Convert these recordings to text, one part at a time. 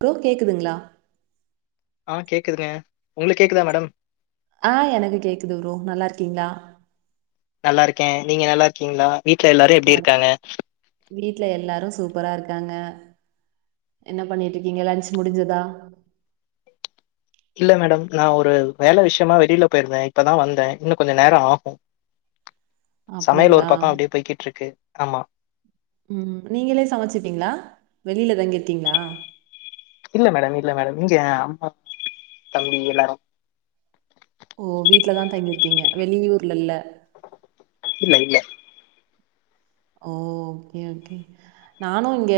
Bro கேக்குதுங்ளா ஆ கேக்குதுங்க உங்களுக்கு கேக்குதா மேடம் ஆ எனக்கு கேட்குது ப்ரோ நல்லாருக்கீங்ளா நல்லாருக்கேன் நீங்க நல்லா இருக்கீங்ளா வீட்ல எல்லாரு எப்டி நல் இருக்காங்க வீட்ல எல்லாரு சூப்பரா இருக்காங்க என்ன பண்ணிட்டு இருக்கீங்க லஞ்ச் முடிஞ்சுதா இல்ல மேடம் நா ஒரு வேல விஷ்யமா வெளில போயிருந்த இப்பதா வந்த இன்னு கொஞ்சோ நேரோ ஆகு சமையலு அப்டிங்களா? ஒரு பக்கோ அப்டியே போய்கிட்டு இருக்கு ஆமா ம் நீங்ளே சமைச்சுப்பீங்ளா வெளில தங்கிருக்கீங்ளா இல்ல மேடம் இல்ல மேடம் இங்க அம்மா தம்பி எல்லாரு ஓ வீட்டு்லதா தங்கிருக்கீங்க வெளியூர்ல இல்ல இல்ல இல்ல ஓ ஓகே ஓகே. நானு இங்க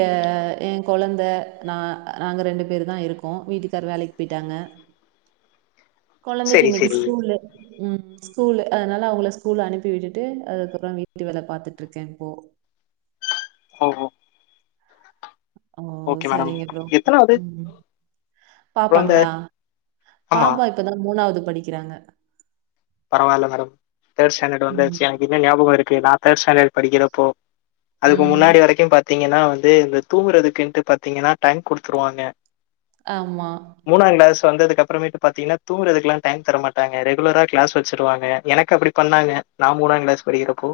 எ கொழந்த நா நாங்க ரெண்டு பேர்தா இருக்கோ வீட்டுக்கார் வேலைக் போய்டாங்க. கொழந்தைக்கு செரி இன்னிக்கு செரி ஸ்கூலு ம். ஸ்கூலு அதனால அவுங்கள ஸ்கூலு அனுப்பி விட்டுட்டு அதுக்கப்புறோ வீட்டு வேல பாத்துட்ருக்கே இப்போ. ஓஹோ. ஓ ஓகே மேடம் சரிங்க ப்ரோ எத்தனாவது ம். குழந்த பாப்பாங்ளா ஆமா பாப்பா இப்பதா மூணாவ்து படிக்கிறாங்க. பரவால்ல மேடம் தேட் ஸ்டேண்டடு ம். வந்தாச்சு எனக்கின்னு ஞாபகோ இருக்கு நா தேட் ஸ்டேண்டடு படிக்கிறப்போ அதுக்கு ம். முன்னாடி வரைக்கும் பாத்தீங்கன்னா வந்து இந்த தூங்கறதுக்குன்ட்டு பாத்தீங்கன்னா டைம் குடுத்துருவாங்க. ஆமா. மூணாங் கிளஸ் வந்ததுக்கப்புறமேட்டு பாத்தீங்ன்னா தூங்கறதுக்லா டைம் தர மாட்டாங்க ரெகுலராக் கிளாஸ் வெச்சிருவாங்க எனக்கு அப்பிடி பண்ணாங்க நா மூணாங் கிளாஸ் படிக்கிறப்போ.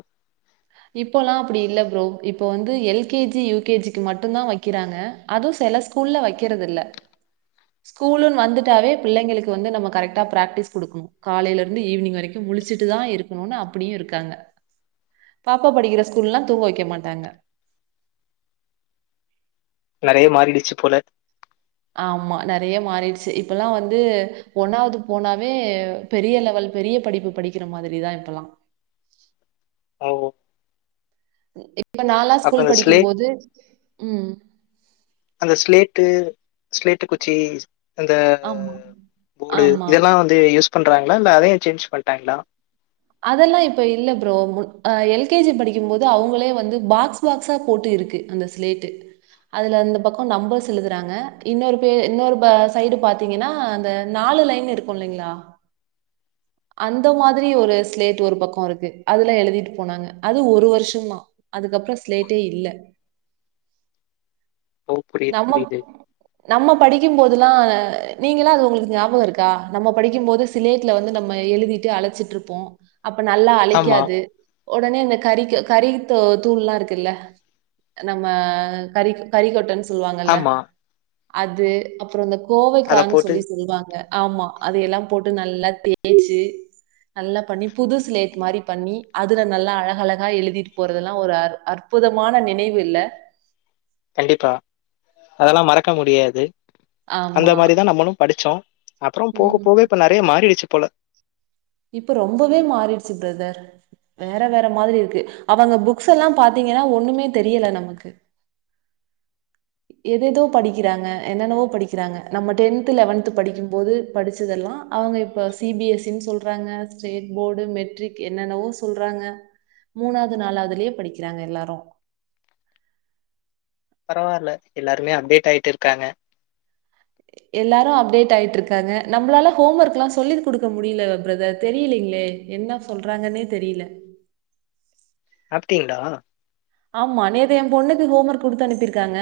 இப்போல்லா அப்பிடி இல்ல ப்ரோ இப்ப வந்து L K G U K G க்கு மட்டுந்தா வக்கிறாங்க. அது செல ஸ்கூல்ல வக்கிறதில்ல. [inaudible] ஸ்கூலுன் வந்துட்டாவே பிள்ளைங்ளுக்கு வந்து நம்ம கரெக்ட்டா பிராக்டீஸ் குடுக்ணு. காலைல இருந்து ஈவ்னிங் வரைக்கு முழிச்சிட்டு தா இருக்குணுன் அப்புடியு இருக்காங்க. பாப்பா படிக்கிற ஸ்கூல்லா தூங்க வெக்க மாட்டாங்க. நறைய மாறிடுச்சு போல. ஆமா நறைய மாறிடுச்சு இப்பெல்லா வந்து ஒன்னாவ்து போனாவே பெரிய லெவல் பெரிய படிப்பு படிக்கிற மாதிரி தா இப்பெல்லா. ஆ ஒ ம் இப்ப நாலா அப்ப ஸ்கூல் அந்த படிக்கிம் ஸ்லேட் போது ம் அந்த ஸ்லேட்டு ஸ்லேட்டு குச்சி ஸ் அந்த ஆமா, போடு ஆமா. இதெல்லா வந்து யூஸ் பண்றாங்ளா இல்ல அதையு சேஞ்ச் பண்ட்டாங்ளா? அதெல்லா இப்ப இல்ல ப்ரோ மு அ எல் கே ஜி படிக்கிம் போது அவுங்களே வந்து பாக்ஸ் பாக்ஸா போட்டு இருக்கு அந்த ஸ்லேட்டு. அதுல அந்த பக்கோ நம்பர்ஸ் எழுதுறாங்க இன்னொரு பே இன்னொரு ப சைடு பாத்தீங்கன்னா அந்த நாலு லைன் இருக்கு இல்லிங்ளா? [inaudible] அந்த மாதிரி ஒருஸ் ஸ்லேட்டு ஒரு பக்கோ இருக்கு அதுல்லா எழுதிட்டு போனாங்க அது ஒரு வருஷந்தா. அதுக்கப்றோ ஸ்லேட்டே இல்ல. [inaudible] புரியுது, நம்மப் புரியுது. நம்ம படிக்கிம் போதுல்லா நீங்கள்லா அது உங்குளுக்கு ஞாபகோ இருக்கா நம்ம படிக்கிம்போது ஸ் சிலேட்ல வந்து நம்ம எழுதிட்டு அழைச்சிட்ருப்போ அப்ப நல்லா ஆமா, அழைக்காது ஒடனே இந்த கரிக்கு கரி து தூள்ல்லா இருக்குல்ல நம்ம கரிக் கரிக்கொட்டன் சொல்வாங்கல்ல ஆமா. அது அப்புறோ இந்த அத கோவைக்கான் போட்டு சொல்லி சொல்வாங்க. ஆமா அத எல்லாம் போட்டு நல்லா தேய்ச்சு நல்லா பண்ணி புது சிலேட் மாரி பண்ணி அதுல நல்லா அழகழகா எழுதிட்டு போறதெல்லா ஒரு அற் அற்ப் புதமான நினைவு இல்ல. கண்டிப்பா அதல்லாம் மறக்க முடியாது அந்த ஆமா மாரிதா நம்மளும் படிச்சோ. அப்புறம் போக ம். போக இப்ப நெறைய மாறிடுச்சு போல. இப்ப ரொம்பவே மாறிடுச்சு பிரதர் வேற வேற மாதிரி இருக்கு அவுங்க புக்ஸ் எல்லாம் பாத்தீங்கன்னா ஒண்ணுமே தெரியல நமக்கு எதேதோ படிக்கிறாங்க என்னென்னவோ படிக்கிறாங்க நம்ம டென்த்து லெவன்த்து படிக்கும்போது படிச்சதெல்லா அவுங்க இப்ப சிபிஎஸ்சின்னு சொல்றாங்க ஸ்டேட் போர்டு மெட்ரிக் என்னென்னவோ சொல்றாங்க மூணாது நாலாவதுலயே படிக்கிறாங்க எல்லாரும் பரவாயில்ல எல்லாருமே அப்டேட் ஆயிட்டு இருக்காங்க எல்லாரும் அப்டேட் ஆயிட்டு இருக்காங்க நம்மளால ஹோம் ஒர்க்லா சொல்லி குடுக்க முடியல பிரதர் தெரியலைங்களே என்ன சொல்றாங்கன்னே தெரியல சாப்டீங்களா ஆமா நேத்து என் பொண்ணுக்கு ஹோம் ஒர்க் கொடுத்து அனுப்பியிருக்காங்க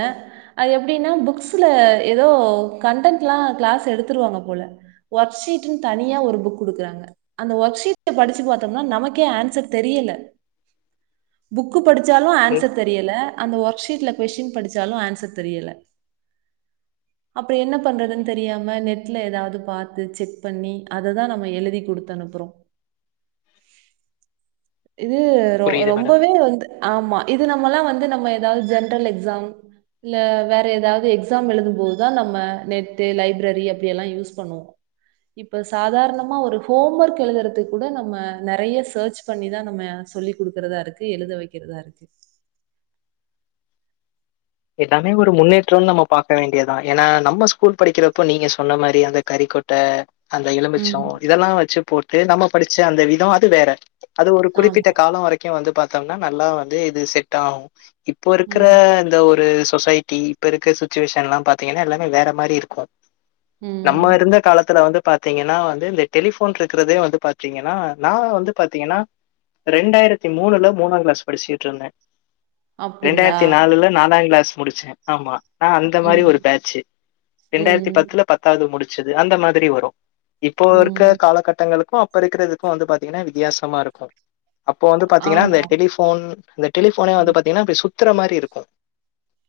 அது எப்படின்னா புக்ஸ்ல ஏதோ கன்டன்ட்லா கிளாஸ் எடுத்துருவாங்க போல ஒர்க் சீட்னு தனியா ஒரு புக் குடுக்குறாங்க அந்த ஒர்க்க்ஷீட் படிச்சு பாத்தோம்னா நமக்கே அன்சர் தெரியல புக்கு படி சாலும் ம். ஆன்சர் தெரியல அந்த ஒர்க்ஷீட்ல கொஸ்டின் படிச்சாலும் ஆன்சர் தெரியல [inaudible] அப்புறம் என்ன பண்றதுன்னு தெரியாம நெட்ல ஏதாவது பாத்து செக் பண்ணி அததா நம்ம எழுதி குடுத்து த்து அனுப்புறோம் [inaudible] இது ரொ புரியுது மேடம் ரொம்பவே வந்து ஆமா இது நம்மல்லா வந்து நம்ம ஏதாவது ஜென்ரல் எக்ஸாம் இல்ல வேற ஏதாவது எக்ஸாம் எழுதும் போதுதா நம்ம நெட்டு லைப்ரரி அப்படி எல்லாம் யூஸ் பண்ணுவோம் இப்போ சாதாரணமா ஒரு ஹோம் ஒர்க் எழுதுறது கூட நம்ம நிறைய சர்ச் பண்ணிதா நம்ம சொல்லி் குடுக்கறதா இருக்கு எழுத வைக்கிறதா இருக்கு எல்லாமே ஒரு முன்னேற்றம்னு நம்ம பார்க்க வேண்டியதா ஏன்னா நம்ம ஸ்கூல் படிக்கிறப்போ நீங்க சொன்ன மாரி அந்த கறிக்கோ ட்ட அந்த ம். எலுமிச்சம் இதெல்லா வச்சு போட்டு நம்ம படிச்ச அந்த விதம் அது வேற அது ஒரு குறிப்பிட்ட ஆமா. காலம் வரைக்கும் வந்து பாத்தோம்னா நல்லா வந்து இது செட் ஆகும் இப்போ இருக்கிற ம். இந்த ஒரு ஒரு சொசைட்டி இப்ப இருக்க சுச்சுவேஷன் எல்லாம் பாத்தீங்கன்னா எல்லாமே வேற மாதிரி இருக்கும் நம்ம இருந்த ம். காலத்துல வந்து பாத்தீங்கன்னா வந்து இந்த டெலிஃபோன் இருக்கிறதே வந்து பாத்தீங்கன்னா நா வந்து பாத்தீங்கன்னா ரெண்டாயிரத்தி மூணுல மூணாம் கிளாஸ் படிச்சிட்டு இருந்தேன் அப்டிங்களா? ரெண்டாயிரத்தி நாலுல நாலாம் கிளாஸ் முடிச்சேன் ஆமா ஆஹ அந்த மாதிரி ம். ஒரு பேட்சு ரெண்டாயிரத்தி ம். பத்துல பத்தாவது முடிச்சது அந்த மாதிரி வரும் இப்போ இருக்க ம். காலகட்டங்களுக்கும் அப்ப இருக்கறதுக்கும் வந்து பாத்தீங்கன்னா வித்தியாசமா இருக்கும் அப்போ வந்து பாத்தீங்கன்னா இந்த ஆமா. டெலிஃபோன் இந்த டெலிஃபோனே வந்து ம். பாத்தீங்கன்னா அப்படி சுத்தற மாதிரி இருக்கும்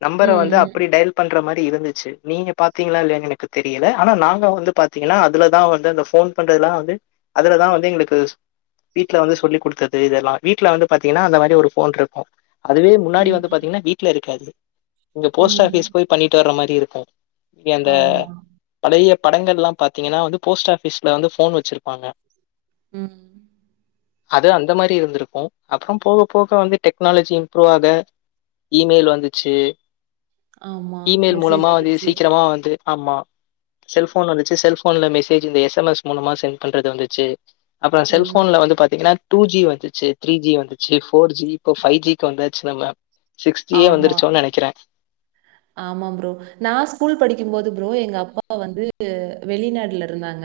நம்பர வந்து ம், அப்படி ம். டையல் பண்ற மாதிரி இருந்துச்சு நீங்க பாத்தீங்களா இல்லையா எனக்கு தெரியல ஆனா நாங்க வந்து பாத்தீங்கன்னா அதுல தா வந்து அந்த ஃபோன் பண்றதுல்லா வந்து அதுலதா வந்து எங்களுக்கு வீட்ல வந்து சொல்லி குடுத்தது இதெல்லா வீட்டுல வந்து பாத்தீங்கன்னா அந்த மாரி ஒரு ஃபோன் இருக்கும் அதுவே முன்னாடி ம். வந்து பாத்தீங்கன்னா வீட்டுல இருக்காது இங்க போஸ்ட் ம். ஆபிஸ் போய் பண்ணிட்டு வர்ற மாதிரி இருக்கும் அந்த ஆமா. பழைய படங்கள் எல்லா பார்த்தீங்கன்னா வந்து போஸ்ட் ஆபீஸ்ல வந்து ஃபோன் வச்சிருப்பாங்க உம் [inaudible] அது அந்த மாரி இருந்திருக்கும் அப்பறோ போக போக வந்து டெக்னாலஜி இம்ப்ரூவ் ஆக இமெயில் வந்துச்சு ஆமா. இமெயில் மெசேஜ் மூலமா வந்து வந்துச்சு. சீக்கிரமா வந்து ஆமா செல்போன் வந்துச்சு செல்போன்ல மெசேஜ் இந்த எஸ்எம்எஸ் மூலமா சென்ட் பண்றது வந்துச்சு அதா ம். செல்போன்ல வந்து பாத்தீங்ன்னா டூ ஜி வந்துச்சு த்ரீ ஜி வந்துச்சு ஃபோர் ஜி இப்போ ஃபைவ் ஜிக்கு வந்தாச்சு நம்ம சிக்ஸ் ஜியே வந்துரி ஆமா. நெனக்கிற ஆமா ப்ரோ நா ஸ்கூல் படிக்கு போது ப்ரோ எங்க அப்பா வந்து வெளிநாடுல இருந்தாங்க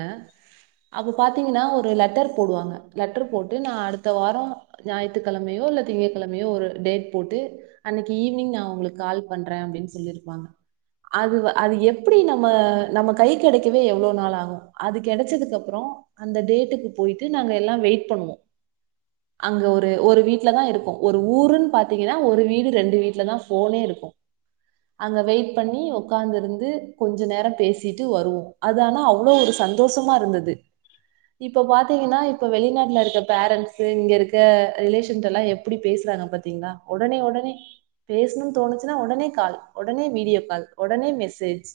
அப்போ பாத்தீங்ன்னா ஒரு லெட்டர் போடுவாங்க லெட்டர் போட்டு நான் அடுத்த வார ஞாயித்துக்கெழமையோ இல்ல திங்க கெழமையோ ஒரு டேட் போட்டு அன்னைக்கு ஈவினிங் நா உங்களுக்கு கால் பண்றே அப்டின் சொல்லிருப்பாங்க அது அது எப்புடி நம்ம நம்ம கை கெடைக்கவே எவ்ளோ நாள் ஆகு அது கெடச்சதுக்கு அப்ற அந்த டேட்டுக்கு போயிட்டு நாங்க எல்லா வெயிட் பண்ணுவோ [inaudible] அங்க ஒரு ஒரு வீட்லதா இருக்கு ஒரு ஊருன் பாத்தீங்கனா ஒரு வீடு ரெண்டு வீட்லதா ஃபோனே இருக்கு அங்க வெயிட் பண்ணி உக்காந்து இருந்து கொஞ்சோ நேர பேசிட்டு வருவோ அது ஆனா அவ்ளோ ஒரு சந்தோஷமா இருந்தது இப்ப பாத்தீங்கன்னா இப்ப வெளிநாட்டுல இருக்க பேரண்ட்ஸ்ஸு இங்க இருக்க ரிலேஷன் எல்லா எப்படி பேசுறாங்க பாத்தி ங்ளா ஒடனே ஒடனே பேசணுன் தோணுச்சுன்னா ஒடனே கால் ஒடனே வீடியோ கால் ஒடனே மெசேஜ்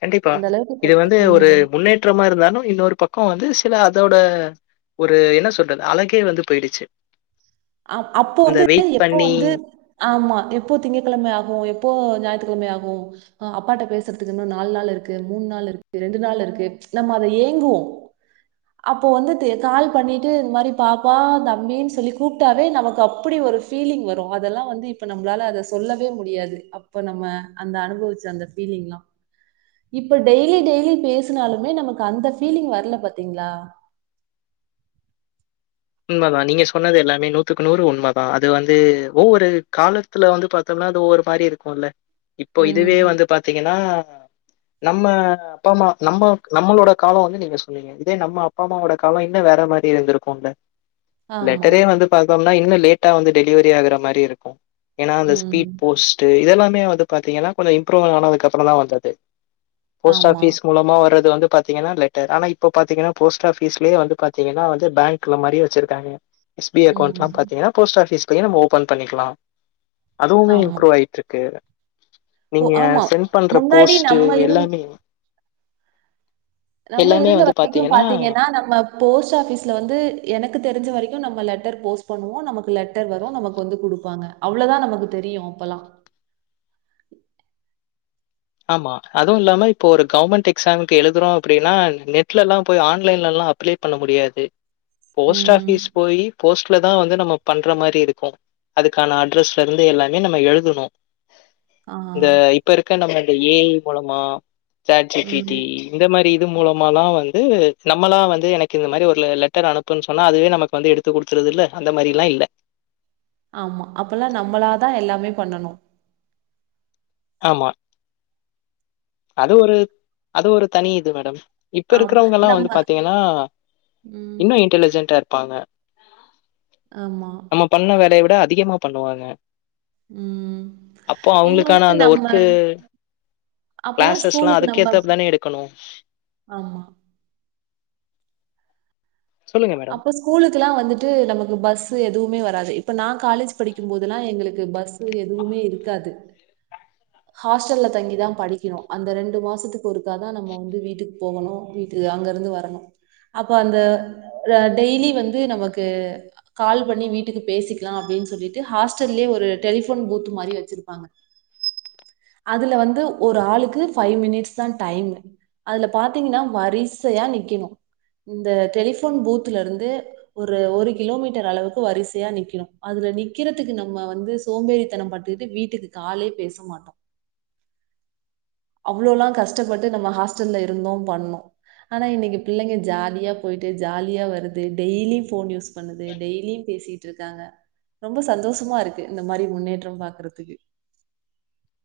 கண்டிப்பா அந்த அளவுக்கு இது போட்டு வந்து ஒரு ம் முன்னேற்றமா இருந்தாலு இன்னொரு பக்க வந்து சில அதோட ஒரு என்ன சொல்றது அழகே வந்து போய்டுச்சு அ அப்போ வந்து எப்போ பண்ணி வந்து ஆமா எப்போ திங்ககிழமை ஆகு எப்போ ஞாயித்துக்கிழமை ஆகு அ அப்பாட்ட பேசுறதுக்கு இன்னு நாலு நாள் இருக்கு மூண் நாள் இருக்கு ரெண்டு நாள் இருக்கு நம்ம அத ஏங்குவோ அப்போ வந்துட்டு கால் பண்ணிட்டு இந்த மாரி பாப்பா தம்பின்னு சொல்லி கூப்ட்டாவே நமக்கு அப்டி ஒரு ஃபீலிங் வரு அதெல்லா வந்து இப்ப நம்மளால அத சொல்லவே முடியாது இப்ப நம்ம அந்த அனுபவிச்ச அந்த ஃபீலிங்லா இப்ப டெய்லி டெய்லி பேசுனாலுமே நமக்கு அந்த ஃபீலிங் வரல பாத்தீங்ளா உண்மதா நீங்க சொன்னது எல்லாமே நூத்துக்கு நூறு உண்ம தா அது வந்து ஒவ்வொரு கால கட்டத்துல வந்து பாத்தோனா அது ஒவ்வொரு மாரி இருக்குல்ல இப்போ இதுவே ம். வந்து பாத்தீங்கனா நம்ம அப்பா அம்மா நம்ம நம்மளோட கால வந்து நீங்க சொன்னீங்க இதே நம்ம அப்பா அம்மாவோட கால இன்னு வேற மாரி இருந்துருக்குல ஆமா. லெட்டரே வந்து பாத்தோனா இன்னு லேட்டா வந்து டெலிவரி ஆகுற மாரி இருக்கு ஏனா அந்த ம். ஸ்பீட் போஸ்ட் டு இதெல்லாமே வந்து பாத்தீங்கனா கொஞ்சோ இம்ப்ரூவா ஆனதுக்கு அப்றதா வந்தது போஸ்ட் ஆமா. ஆபீஸ் மூல மா வரது வந்து பாத்தீங்கனா லெட்டர் ஆனா இப்ப பாத்தீங்கனா போஸ்ட் ஆபீஸ்லயே வந்து பாத்தீங்கனா வந்து பேங்க்ல மாரி இருக்காங்க எஸ் பி ஐ அக்கவுண்ட்லா ம். பாத்தீங்கனா போஸ்ட் ஆபிஸ்லயே நம்ம ஓபன் பண்ணிக்கலா அதுவுமே ஆமா. இம்ப்ரூவ் ஆயிட்ருக்கு இப்போ நீங்க ஆமா. செண்ட் பண்ற முன்னாடி போஸ்ட்டு நம்ம இருந்த எல்லாமே நம்ம எல்லாமே இருந்த வந்து வரைக்கு பாத்தீங்கன்னா பாத்தீங்கனா நம்ம போஸ்ட் ஆஃபீஸ்ல வந்து எனக்கு தெரிஞ்ச வரைக்கு நம்ம லெட்டர் போஸ்ட் பண்ணுவோ நமக்கு லெட்டர் வரு நமக்கு வந்து குடுப்பாங்க அவ்ளதா நமக்கு தெரியு அப்பலா ஆமா அதுவு இல்லாம இப்போ ஒரு கவர்மெண்ட் எக்ஸாம்க்கு எழுதுறோ அப்டின்னா நெட்லலா போய் ஆன்லைன்லலா அப்ளே பண்ண முடியாது போஸ்ட் ம். ஆபிஸ் போயி போஸ்ட்லதா வந்து நம்ம பண்ற மாரி இருக்கு அதுக்கான அட்ரஸ்லருந்து எல்லாமே நம்ம எழுதணு ஆ. இந்த இப்ப இருக்க நம்ம இந்த ஏ ஐ மூலமா சாட் ஜி ம். பீட்டி இந்த மாரி இது மூலமால்லா வந்து நம்மளா வந்து எனக்கு இந்த மாரி ஒரு லெட்டர் அனுப்புன் சொன்னா அதுவே நமக்கு வந்து எடுத் து குடுத்துருதுல்ல அந்த மாரில்லா இல்ல ஆமா அப்பல்லா நம்மளா தா எல்லாமே பண்ணணு ஆமா அது ஒரு அது ஒரு தனி இது மேடம் இப்ப ஆமா. இருக்கறவங்கல்லா நம்ம வந்து பாத்தீங்கனா ம். இன்னு இன்டெலிஜென்டா இரு ப்பாங்க ஆமா நம்ம பண்ண வேலைய விட அதிகமா பண்ணுவாங்க ம் அப்போ அவங்களுக்கான இன்னொன்னு அந்த நம்ம ஒர்க்கு அப்பல்லா கிளாஸஸ்லா ஸ்கூலுக்கு நம்ப அதுக்கேத்தாப் தானே எடுக்கணு ஆமா சொல்லுங்க மேடம் அப்போ ஸ் ஸ்கூலுக்குலா வந்துட்டு நமக்கு பஸ்சு எதுவுமே வராது இப்ப நா காலேஜ் படிக்கும் போதுலா எங்களுக்கு பஸ் ச எதுவுமே இருக்காது ஹாஸ்டல்ல தங்கி தா படிக்கணு அந்த ரெண்டு மாசத்துக்கு ஒருக்கா தா நம்ம வந்து வீட்டுக்கு போகணு வீட் கு அங்க இருந்து வரணு அப்ப அந்த ர டெய்லி வந்து நமக்கு கால் பண்ணி வீட்டுக்கு பேசிக்கலா அப்டின்னு சொல்லிட்டு ஹாஸ்டல்லேயே ஒரு டெலிஃபோன் பூத்து மாரி வச்சிருப்பாங்க அதுல வந்து ஒரு ஆளுக்கு ஃபைவ் மினிட்ஸ் தா டைம் அதுல பாத்தீங்ன்னா வரிசையா நிக்கிணு இந்த டெலிஃபோன் பூத்துலருந்து ஒரு ஒரு கிலோமீட்டர் அளவுக்கு வரிசையா நிக்கணு அதுல நிக்கிறதுக்கு நம்ம வந்து சோம்பேறித்தனோ பட் டுட்டு வீட்டுக்கு காலே பேச மாட்டோ அவ்ளோலா கஷ்ட்டப்பட்டு நம்ம ஹாஸ்டல்ல இருந்தோம் பண்ணோ ஆனா இன்னைக்கு பிள்ளைங்க ஜாலியா போயிட்டு ஜாலியா வருது டெய்லி ஃபோன் யூஸ் பண்ணுது டெய்லியும் பேசிட்டு இருக்காங்க ரொம்ப சந்தோஷமா இருக்கு இந்த மாரி முன்னேற்றம் பாக்குறதுக்கு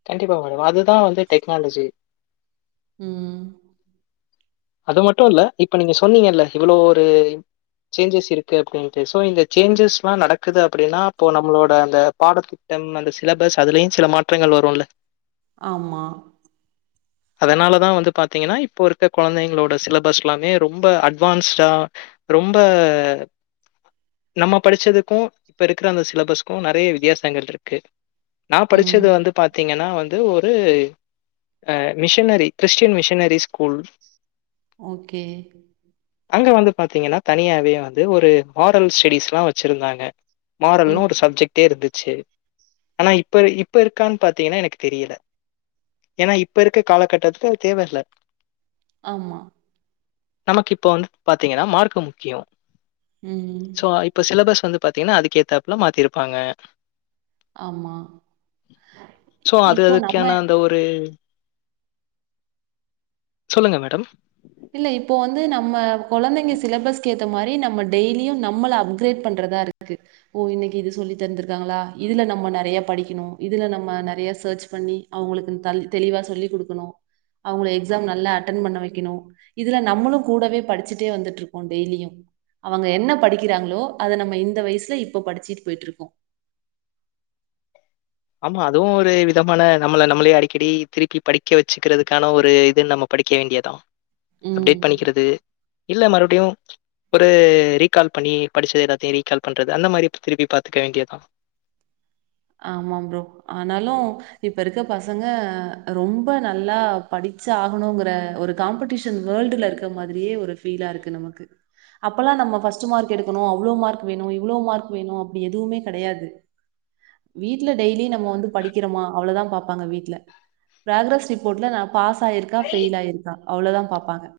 கண்டிப்பா மேடம் அதுதா வந்து டெக்னாலஜி ம் அது மட்டு இல்ல இப்ப நீங்க சொன்னீங்கல்ல இவ்ளோ ஒரு சேஞ்சஸ் இருக்கு அப்டின்ட்டு சோ இந்த சேஞ்சஸ்ல்லா நடக்குது அப்டின்னா அப்போ நம்பளோட அந்த பாடத் திட்டம் அந்த சிலபஸ் அதுலயு சில மாற்றங்கள் வருல்ல ஆமா அதனால தா வந்து பாத்தீங்கன்னா இப்போ இருக்க குழந்தைங்களோட சிலபஸ்ல்லாமே ரொம்ப அட்வான்ஸ்டா ரொம்ப நம்ம படிச்சதுக்கு இப்போ இருக்கற அந்த சிலபஸ்க்கு நறைய வித்தியாசங்கள் இருக்கு நா ம் படிச்சது வந்து பாத்தீங்கன்னா வந் து ஒரு அ missionary Christian missionary school okay அங்க வந்து பாத்தீங்கன்னா தனியாவே வந்து ஒரு மாரல் ஸ்டடிஸ்ல்லா வச்சிருந்தாங்க மாறல்ன்னு ம் ஒரு சப்ஜெக்ட்டே இருந்துச்சு ஆனா இப்ப இப்ப இருக்கான்னு பாத்தீங்கன்னா எனக்கு தெரியல ஏன்னா இப்ப இருக்க காலகட்டத்துக்கு அது தேவ இல்ல ஆமா நமக்கு இப்போ வந்து பாத்தீங்கன்னா மார்க்கு முக்கியோ ம் போ இப்ப சிலபஸ் வந்து பாத்தீங்கன்னா அதுக் ஏத்தாப்புல மாத்திருப்பாங்க ஆமா சோ அது இப்போ நம்ம அதுக்கான அந்த ஒரு சொல்லுங்க மேடம் இல்ல இப்போ வந்து நம்ம குழந்தைங்க சிலபஸ்க்கு ஏத்த மாரி நம்ம டெய்லியு நம்மல அவுங் அப்கிரேட் பண்றதா இருக்கு ஓ இன்னைக்கு இது சொல்லி தந்திருக்காங்களா இதுல நம்ம நறைய படிக்கணு இதுல நம்ம நறைய சர்ச் பண்ணி அவங்களுக்கு தல் தெளிவாக சொல்லி் குடுக்கணு அவங்கள எக்ஸாம் நல்லா அட்டென் பண்ண வைக்கணு இதுல நம்மளு கூடவே படிச்சிட்டே வந்துட்டு இருப்போ டெய்லியு அவங்க என்ன படிக்கிறாங்களோ அத நம்ம இந்த வயசில இப்ப படிச்சிட்டு போய்ட்டு இருக்கோ ஆமா அதுவு ஒரு விதமான நம்மள நம்மளே அடிக்கடி திருப்பி படிக்க வச்சுக்கிறதுக்கான ஒரு இது நம்ம படிக்க வேண்டிய தா ம் அப்டேட் பண்ணிக்கிறது இல்ல மறுபடியு ஒரு ரீகால் பண்ணி படிச்சது எல்லாத்தையு ரீகால் பண்றது அந்த மாதிரி திருப்பி பாத்துக்க வேண்டியதா ஆமாம் ப்ரோ ஆனாலு இப்ப இருக்க பசங்க ரொம்ப நல்லா படிச்சு ஆகணுங்கிற ஒரு காம்படிஷன் வேல்ட்ல இருக்க மாதிரியே ஒரு பீலா இருக்கு நமக்கு அப்பெல்லா நம்ம ஃபஸ்ட்டு மார்க் எடுக்கனு அவ்ளோ மார்க் வேணு இவ்ளோ மார்க் வேணு அப்டி எதுவுமே கெடையாது வீட்ல டெய்லி நம்ம வந்து படி க்கிறமா அவளதா பாப்பாங்க வீட்ல ப்ராகீரஸ் ரிப்போட்ல நா பாஸ் ஆயிருக்கா ஃபெய்ல் ஆயிருக்கா அவ்ளோதா பாப்பாங்க